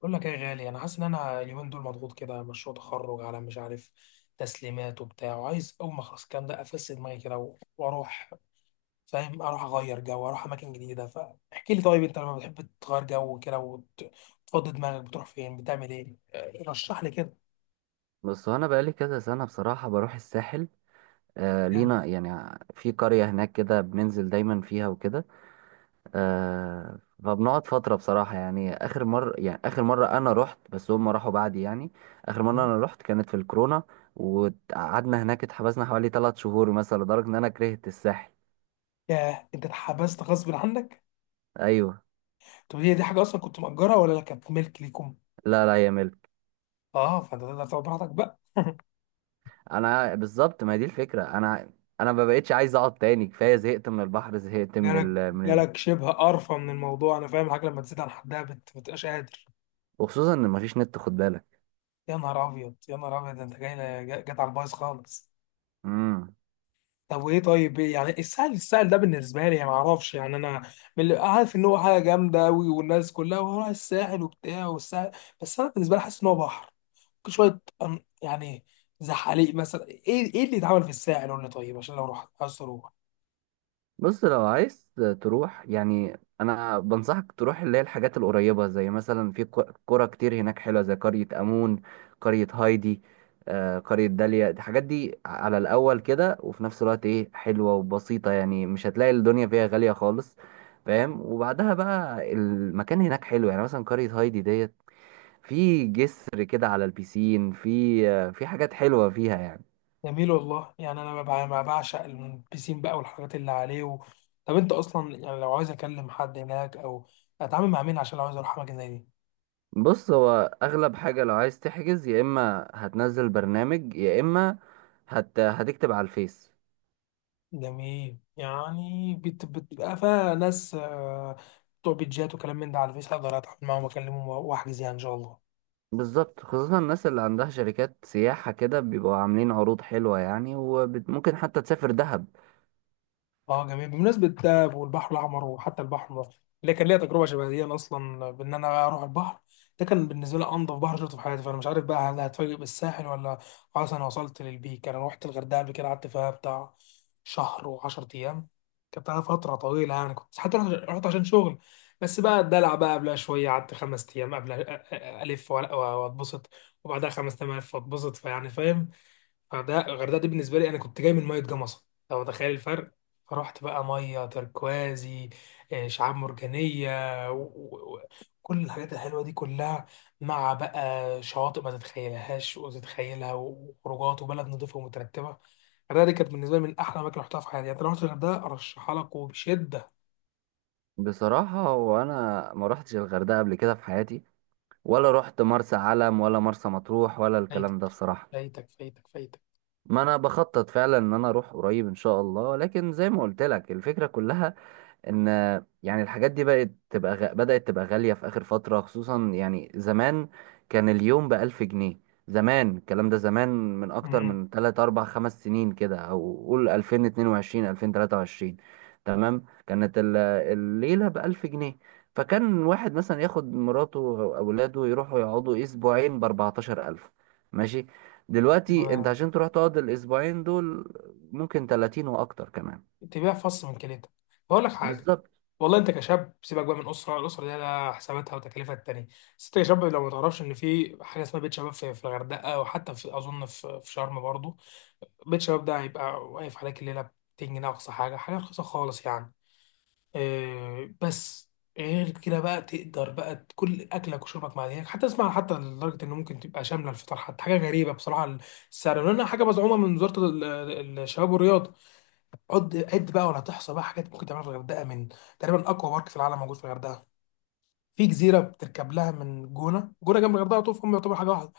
بقول لك ايه يا غالي، انا حاسس ان اليومين دول مضغوط كده، مشروع تخرج على مش عارف تسليمات وبتاع، وعايز اول ما اخلص الكلام ده افس دماغي كده و- واروح، فاهم؟ اروح اغير جو، اروح اماكن جديده. فاحكي لي، طيب انت لما بتحب تغير جو كده وت- وتفضي دماغك، بتروح فين؟ بتعمل ايه؟ آه، رشح لي كده. بس هو انا بقالي كذا سنه بصراحه بروح الساحل. آه، جامد. لينا يعني في قريه هناك كده بننزل دايما فيها وكده. آه، فبنقعد فتره بصراحه، يعني اخر مره انا رحت، بس هم راحوا بعدي، يعني اخر مره انا رحت كانت في الكورونا. وقعدنا هناك اتحبسنا حوالي 3 شهور مثلا، لدرجه ان انا كرهت الساحل. ياه، انت اتحبست غصب عنك؟ ايوه. طب هي دي حاجه اصلا كنت مأجرها ولا لا، كانت ملك ليكم؟ لا لا يا ملك. اه، فانت تقدر تقعد براحتك بقى. انا بالظبط، ما هي دي الفكره انا ما بقتش عايز اقعد تاني، كفايه، زهقت من البحر، زهقت جالك جالك شبه قرفه من الموضوع؟ انا فاهم، الحاجه لما تزيد عن حدها بتبقاش قادر. وخصوصا ان مفيش نت، خد بالك. يا نهار ابيض يا نهار ابيض، ده انت جاي، جت على البايظ خالص. امم. طب وايه؟ طيب إيه يعني السهل؟ السهل ده بالنسبه لي يعني، ما اعرفش يعني، انا من اللي عارف ان هو حاجه جامده قوي، والناس كلها وراح الساحل وبتاع والساحل، بس انا بالنسبه لي حاسس ان هو بحر، ممكن شويه يعني زحاليق مثلا. ايه ايه اللي اتعمل في الساحل؟ قول لي طيب، عشان لو رحت عايز اروح. بص، لو عايز تروح، يعني انا بنصحك تروح اللي هي الحاجات القريبه، زي مثلا في قرى كتير هناك حلوه، زي قريه امون، قريه هايدي، قريه داليا. الحاجات دي على الاول كده، وفي نفس الوقت ايه، حلوه وبسيطه، يعني مش هتلاقي الدنيا فيها غاليه خالص. فاهم؟ وبعدها بقى المكان هناك حلو، يعني مثلا قريه هايدي ديت، في جسر كده على البيسين، في حاجات حلوه فيها يعني. جميل والله. يعني انا ما بعشق البيسين بقى والحاجات اللي عليه طب انت اصلا يعني، لو عايز اكلم حد هناك او اتعامل مع مين عشان لو عايز اروح اماكن زي دي؟ بص، هو اغلب حاجة لو عايز تحجز، يا اما هتنزل برنامج، يا اما هتكتب على الفيس. جميل، يعني بتبقى فيها ناس آه، بتوع بيتجات وكلام من ده على الفيس، اقدر اتعامل معاهم واكلمهم واحجز يعني ان شاء الله. بالظبط، خصوصا الناس اللي عندها شركات سياحة كده بيبقوا عاملين عروض حلوة يعني، وممكن حتى تسافر دهب. اه جميل. بمناسبة ده، والبحر الأحمر وحتى البحر المتوسط، اللي كان ليا تجربة شبه دي، أنا أصلا بإن أنا أروح البحر، ده كان بالنسبة لي أنظف بحر شفته في حياتي. فأنا مش عارف بقى، هل هتفاجئ بالساحل ولا خلاص أنا وصلت للبيك؟ أنا روحت الغردقة قبل كده، قعدت فيها بتاع شهر وعشرة أيام، كانت على فترة طويلة. يعني كنت حتى رحت عشان شغل، بس بقى الدلع بقى قبلها شوية، قعدت خمس أيام قبل ألف وأ- وأتبسط، وبعدها خمس أيام ألف وأتبسط. فيعني فاهم؟ الغردقه، دي بالنسبه لي، انا كنت جاي من ميه جمصه، لو تخيل الفرق. فرحت بقى ميه تركوازي، آه، شعاب مرجانيه، وكل الحاجات الحلوه دي كلها، مع بقى شواطئ ما تتخيلهاش وتتخيلها، وخروجات، وبلد نظيفه ومترتبه. الغردقه دي كانت بالنسبه لي من احلى اماكن رحتها في حياتي. يعني لو رحت الغردقه، ارشحها لك وبشده. بصراحة وانا ما روحتش الغردقة قبل كده في حياتي، ولا روحت مرسى علم، ولا مرسى مطروح، ولا فايتك، الكلام ده بصراحة. فايتك. ما انا بخطط فعلا ان انا اروح قريب ان شاء الله، لكن زي ما قلت لك الفكرة كلها ان يعني الحاجات دي بقت تبقى بدأت تبقى غالية في آخر فترة خصوصا. يعني زمان كان اليوم بألف جنيه، زمان الكلام ده، زمان، من أكتر امم من 3 4 5 سنين كده، أو قول 2022، 2023. تمام، كانت الليلة بألف جنيه. فكان واحد مثلا ياخد مراته أو أولاده يروحوا يقعدوا أسبوعين بأربعتاشر ألف. ماشي. دلوقتي أنت تمام. عشان تروح تقعد الأسبوعين دول ممكن 30 وأكتر كمان. تبيع فص من كليتك. بقول لك حاجه، بالظبط. والله انت كشاب، سيبك بقى من اسره، الاسره دي لها حساباتها وتكلفها التانية، بس انت كشاب لو ما تعرفش ان في حاجه اسمها بيت شباب، في الغردقه وحتى في، اظن، في شرم برضه. بيت شباب ده هيبقى واقف عليك الليله ب 200 جنيه، اقصى حاجه، حاجه رخيصه خالص يعني. إيه بس، غير كده بقى تقدر بقى كل اكلك وشربك مع هناك حتى، اسمع حتى، لدرجه انه ممكن تبقى شامله الفطار حتى، حاجه غريبه بصراحه السعر، لانها حاجه مزعومه من وزاره الشباب والرياضه. عد عد بقى ولا تحصى بقى حاجات ممكن تعملها في الغردقه. من، تقريبا، اقوى بارك في العالم موجود في الغردقه، في جزيره بتركب لها من جونه، جنب الغردقه على طول، فهم يعتبر حاجه واحده،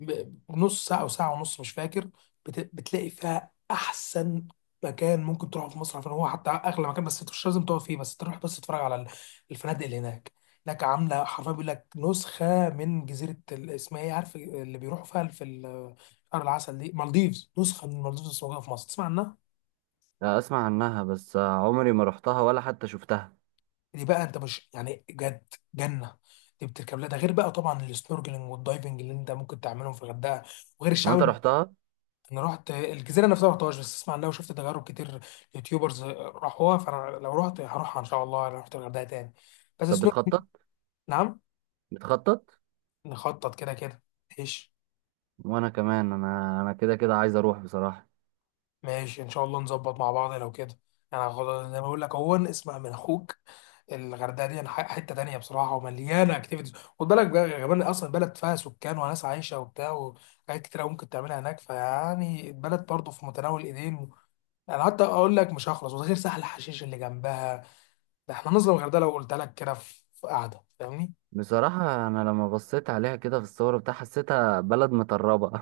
ب- بنص ساعه او ساعه ونص، مش فاكر. بتلاقي فيها احسن مكان ممكن تروحه في مصر، عشان هو حتى اغلى مكان، بس انت مش لازم تقف فيه، بس تروح بس تتفرج على الفنادق اللي هناك. هناك عامله حرفيا، بيقول لك، نسخه من جزيره اسمها ايه، عارف اللي بيروحوا فيها في شهر العسل، دي مالديفز. نسخه من مالديفز بس موجوده في مصر، تسمع عنها؟ لا، اسمع عنها بس عمري ما رحتها ولا حتى شفتها. دي بقى انت مش يعني، جد جنه. دي بتركب لها. ده غير بقى طبعا السنوركلينج والدايفنج اللي انت ممكن تعملهم في الغردقه، وغير هو الشعاب انت رحتها؟ انا رحت الجزيره نفسها، ما رحتهاش، بس اسمع عنها وشفت تجارب كتير، يوتيوبرز راحوها. فانا لو رحت هروحها ان شاء الله، لو رحت الغردقه تاني. بس طب سنوك. بتخطط؟ نعم؟ بتخطط؟ نخطط كده كده. ايش؟ وانا كمان، انا كده كده عايز اروح بصراحة. ماشي ان شاء الله نظبط مع بعض لو كده. انا يعني زي ما بقول لك اهو، اسمع من اخوك، الغردقه دي حته تانية بصراحه، ومليانه اكتيفيتيز. خد بالك بقى كمان، اصلا بلد فيها سكان وناس عايشه وبتاع، وحاجات كتير أوي ممكن تعملها هناك. فيعني، البلد برضه في متناول ايدين. انا حتى اقول لك مش هخلص، وده غير سهل حشيش اللي جنبها، ده احنا نظلم الغردقه لو قلت لك كده في، قعده، فاهمني؟ بصراحة انا لما بصيت عليها كده في الصور بتاع، حسيتها بلد متربة.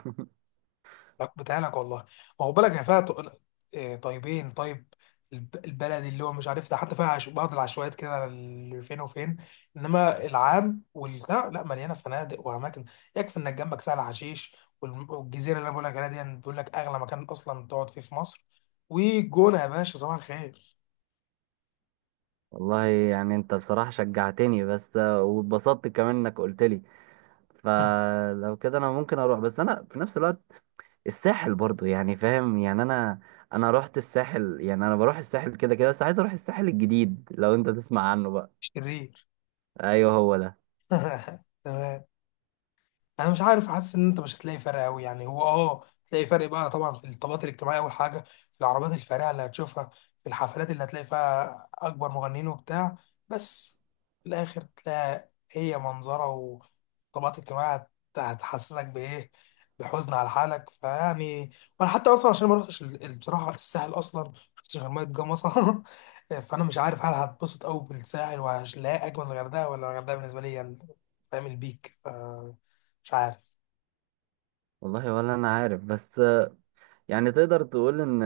لا، بتاعلك والله. ما هو بالك، هي فيها إيه، طيبين. طيب البلدي اللي هو مش عارف ده، حتى فيها بعض العشوائيات كده اللي فين وفين، انما العام والبتاع لا، مليانه فنادق واماكن. يكفي انك جنبك سهل حشيش، والم- والجزيره اللي انا بقول لك عليها دي، بيقول لك اغلى مكان اصلا تقعد فيه في مصر، والجونه يا باشا صباح الخير. والله يعني انت بصراحة شجعتني، بس واتبسطت كمان انك قلت لي. فلو كده انا ممكن اروح، بس انا في نفس الوقت الساحل برضو يعني، فاهم يعني؟ انا رحت الساحل، يعني انا بروح الساحل كده كده، بس عايز اروح الساحل الجديد لو انت تسمع عنه بقى. شرير. ايوه هو ده. تمام. انا مش عارف، حاسس ان انت مش هتلاقي فرق قوي، يعني هو اه تلاقي فرق بقى طبعا في الطبقات الاجتماعيه اول حاجه، في العربيات الفارهه اللي هتشوفها، في الحفلات اللي هتلاقي فيها اكبر مغنيين وبتاع، بس في الاخر تلاقي هي منظره وطبقات اجتماعيه هتحسسك بايه؟ بحزن على حالك. فيعني، وانا حتى اصلا عشان ما رحتش بصراحه الساحل اصلا، ما شفتش غير ميه جمصه فانا مش عارف هل هتبسط قوي بالساحل وهلاقي اجمل الغردقه، ولا الغردقه بالنسبه لي هي فاهم، البيك، مش عارف. والله ولا انا عارف، بس يعني تقدر تقول ان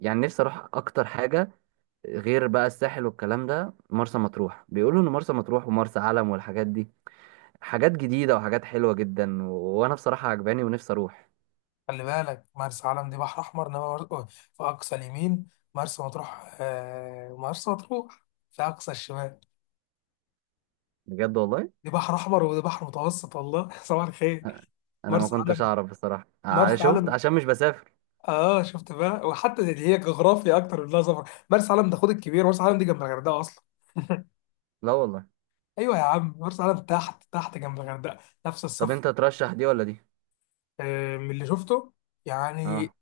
يعني نفسي اروح اكتر حاجه غير بقى الساحل والكلام ده، مرسى مطروح. بيقولوا ان مرسى مطروح ومرسى علم والحاجات دي حاجات جديده وحاجات حلوه جدا، وانا بصراحه عجباني ونفسي اروح. خلي بالك، مرسى علم دي بحر احمر، انما في اقصى اليمين، مرسى مطروح آه، مرسى مطروح في اقصى الشمال. بجد والله. دي بحر احمر وده بحر متوسط، والله صباح الخير. أ- انا ما مرسى كنتش علم، اعرف بصراحه، مرسى شفت علم عشان مش بسافر. اه شفت بقى، وحتى دي هي جغرافيا اكتر من انها سفر. مرسى علم ده، خد الكبير، مرسى علم دي جنب الغردقه اصلا. لا والله. ايوه يا عم، مرسى علم تحت تحت جنب الغردقه، نفس طب الصف. انت ترشح دي ولا دي؟ آه من اللي شفته يعني. اه.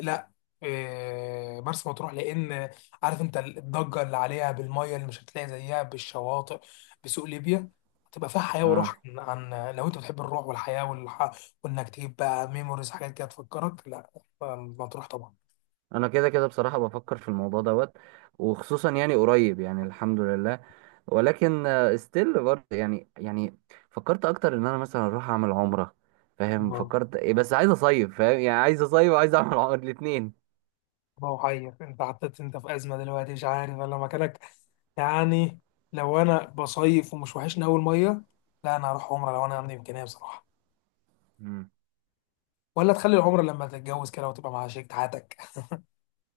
لا إيه، مرسى مطروح، لان، عارف انت الضجه اللي عليها، بالميه اللي مش هتلاقي زيها بالشواطئ، بسوق ليبيا، هتبقى فيها حياه وروح اه، عن، لو انت بتحب الروح والحياه وانك تجيب بقى ميموريز، حاجات كده تفكرك، لا مطروح طبعا. انا كده كده بصراحه بفكر في الموضوع دوت، وخصوصا يعني قريب، يعني الحمد لله. ولكن ستيل برضه يعني فكرت اكتر ان انا مثلا اروح اعمل عمره. فاهم؟ الله، فكرت إيه، بس عايز اصيف، فاهم يعني، عايز اصيف وعايز اعمل عمره الاثنين. الله حير، انت حطيت انت في ازمه دلوقتي، مش عارف انا مكانك يعني. لو انا بصيف ومش وحشني اول ميه، لا انا هروح عمره لو انا عندي امكانيه بصراحه، مم. ولا تخلي العمره لما تتجوز كده وتبقى مع شريك حياتك،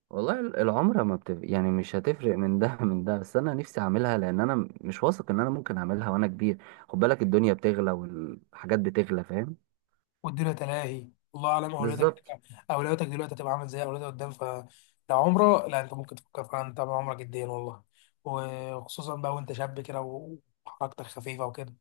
والله العمره ما بتف... يعني مش هتفرق من ده من ده، بس انا نفسي اعملها لان انا مش واثق ان انا ممكن اعملها وانا كبير. خد بالك الدنيا بتغلى والحاجات بتغلى، فاهم؟ والدنيا تلاهي، الله اعلم اولوياتك بالظبط. اولوياتك دلوقتي هتبقى عامله ازاي، اولوياتك قدام. فلو عمره، لا انت ممكن تفكر فعلا طبعا، عمرك جدا والله، وخصوصا بقى وانت شاب كده و- وحركتك خفيفه وكده.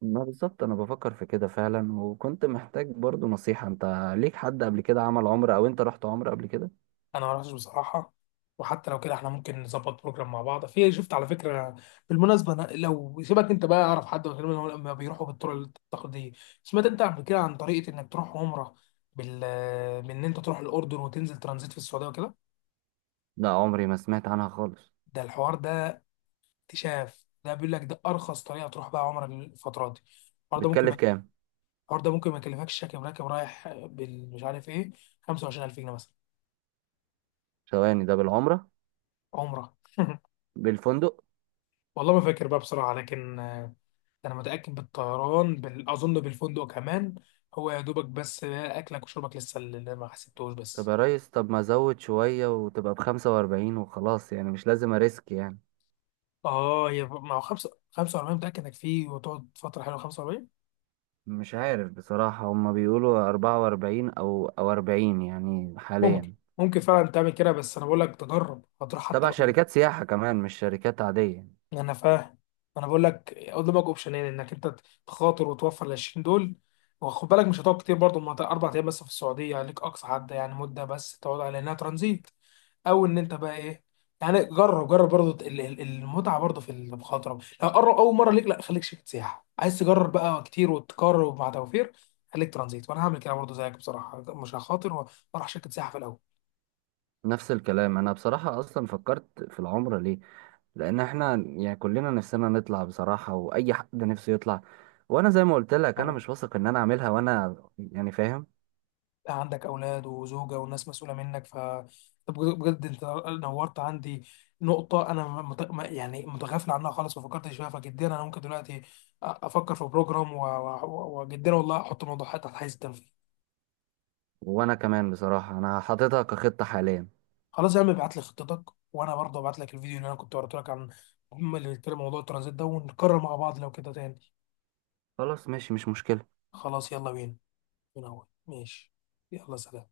ما بالظبط انا بفكر في كده فعلا، وكنت محتاج برضو نصيحة. انت ليك حد قبل كده عمل عمرة، او انت رحت عمرة قبل كده؟ انا ما رحتش بصراحه، وحتى لو كده احنا ممكن نظبط بروجرام مع بعض. في شفت على فكره بالمناسبه، أنا لو سيبك انت بقى، اعرف حد غير، لما بيروحوا بالطرق التقليديه، سمعت انت قبل كده عن طريقه انك تروح عمره بال، بان انت تروح الاردن وتنزل ترانزيت في السعوديه وكده؟ لا عمري ما سمعت عنها خالص. ده الحوار ده اكتشاف، ده بيقول لك ده ارخص طريقه تروح بقى عمره الفتره دي. الحوار ده ممكن بتكلف كام؟ ما يكلفكش، راكب راكب رايح بال مش عارف ايه، 25000 جنيه مثلا. ثواني، ده بالعمرة؟ عمره بالفندق؟ والله ما فاكر بقى بصراحه، لكن آه، انا متاكد بالطيران بال، اظن بالفندق كمان، هو يا دوبك بس اكلك وشربك لسه اللي ما حسبتوش طب بس. يا ريس، طب ما ازود شوية وتبقى بخمسة واربعين وخلاص، يعني مش لازم اريسك يعني. اه يا ما هو 5 45، متاكد انك فيه وتقعد فتره حلوه 45. مش عارف بصراحة، هما بيقولوا 44 أو 40 يعني ممكن، حاليا. ممكن فعلا تعمل كده، بس انا بقول لك تجرب، هتروح حتى تبع الأردن. شركات سياحة كمان، مش شركات عادية. انا فاهم، انا بقول لك قدامك اوبشنين، انك انت تخاطر وتوفر ال 20 دول، وخد بالك مش هتقعد كتير برضه، ما اربع ايام بس في السعوديه عليك اقصى حد يعني مده، بس تقعد على انها ترانزيت، او ان انت بقى ايه يعني، جرب جرب برضه المتعه برضه في المخاطره، لو قرب اول مره ليك لا، خليك شركه سياحه، عايز تجرب بقى كتير وتكرر مع توفير، خليك ترانزيت. وانا هعمل كده برضه زيك بصراحه، مش هخاطر، واروح شركه سياحه في الاول. نفس الكلام. أنا بصراحة أصلا فكرت في العمرة ليه؟ لأن إحنا يعني كلنا نفسنا نطلع بصراحة، وأي حد نفسه يطلع. وأنا زي ما قلت لك أنا طبعا مش واثق إن أنا أعملها وأنا يعني، فاهم؟ عندك أولاد وزوجة وناس مسؤولة منك، ف، طب بجد بجد أنت نورت عندي نقطة، أنا مت... ما- يعني متغافل عنها خالص، ما فكرتش فيها. فجديا أنا ممكن دلوقتي أفكر في بروجرام و- و- و- وجديا والله أحط الموضوع حتى تحت حيز التنفيذ. وانا كمان بصراحة انا حاططها كخطة حاليا. خلاص يا عم، ابعت لي خطتك وأنا برضه ابعت لك الفيديو اللي أنا كنت وريته لك، عن هم اللي بيتكلم موضوع الترانزيت ده، ونكرر مع بعض لو كده تاني. خلاص ماشي، مش مشكلة. خلاص يلا بينا، من أول ماشي. يلا سلام.